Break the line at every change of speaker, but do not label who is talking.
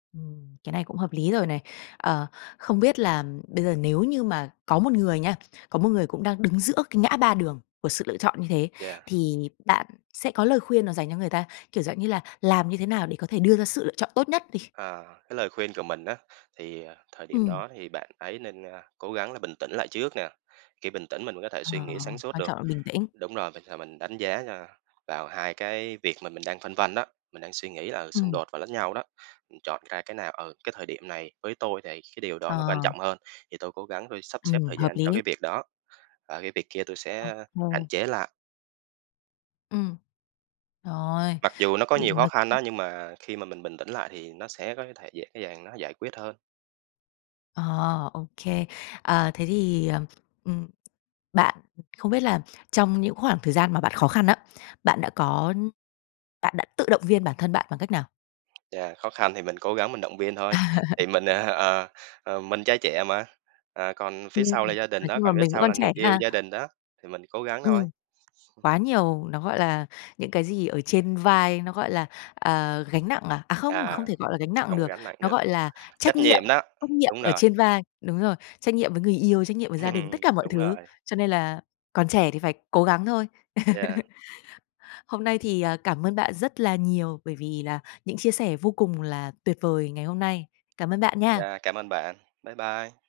Ừm, cái này cũng hợp lý rồi này. Ờ, không biết là, ừm, bây giờ, nếu như mà có một người nha, có một người cũng đang đứng giữa cái ngã ba đường của sự lựa chọn như thế,
Yeah.
thì bạn sẽ có lời khuyên nào dành cho người ta? Kiểu, dạng như là, làm như thế nào để có thể đưa ra sự lựa chọn tốt nhất đi?
Ờ, cái lời khuyên của mình á, thì, à, thời điểm
Ừm.
đó thì bạn ấy nên, a, cố gắng là bình tĩnh lại trước nè. Khi bình tĩnh, mình mới có thể
Ờ,
suy nghĩ sáng suốt
quan
được.
trọng là bình tĩnh.
Đúng rồi, vậy thì mình đánh giá, ơ, vào hai cái việc mà mình đang phân vân đó, mình đang suy nghĩ là, ừ, xung
Ừm.
đột vào lẫn nhau đó, mình chọn ra cái nào, "Ừ, cái thời điểm này với tôi này, cái điều đó nó quan
Ờ.
trọng hơn, thì tôi cố gắng tôi sắp xếp
Ừm,
thời
hợp
gian cho
lý.
cái việc đó và cái việc kia tôi
Ô
sẽ hạn
kê.
chế lại."
Ừm. Trời ơi,
Mặc dù nó
ừ
có nhiều khó khăn đó,
[unintelligible]
nhưng mà khi mà mình bình tĩnh lại, thì nó sẽ có thể dễ dàng nó giải quyết hơn.
Ờ, ô kê. Ờ, thế thì, ờm, ừm, bạn không biết là trong những khoảng thời gian mà bạn khó khăn á, bạn đã có bạn đã tự động viên bản thân bạn bằng cách nào?
Yeah, khó khăn thì mình cố gắng mình động viên thôi, thì mình á hả? Ờ, ờ, mình trai trẻ mà, ờ, còn phía
Ưm,
sau là
ừm,
gia đình
nói
đó,
chung là
còn phía
mình vẫn
sau
còn
là người
trẻ
yêu,
ha.
gia đình đó thì mình cố gắng thôi.
Ừm. Quá nhiều, nó, gọi là, những cái gì ở trên vai, nó, gọi là, à, gánh nặng à? À, không, không
À,
thể, gọi là, gánh nặng
không có
được,
gánh nặng
nó,
được.
gọi là, trách
Trách
nhiệm,
nhiệm đó,
trách nhiệm
đúng
ở
rồi.
trên vai. Đúng rồi, trách nhiệm với người yêu, trách nhiệm với gia đình, tất cả mọi
Đúng
thứ,
rồi.
cho nên là còn trẻ thì phải cố gắng thôi.
Yeah.
Hôm nay thì, ờ, cảm ơn bạn rất là nhiều, bởi vì là những chia sẻ vô cùng là tuyệt vời ngày hôm nay. Cảm ơn bạn nha.
Yeah, cảm ơn bạn, bye bye.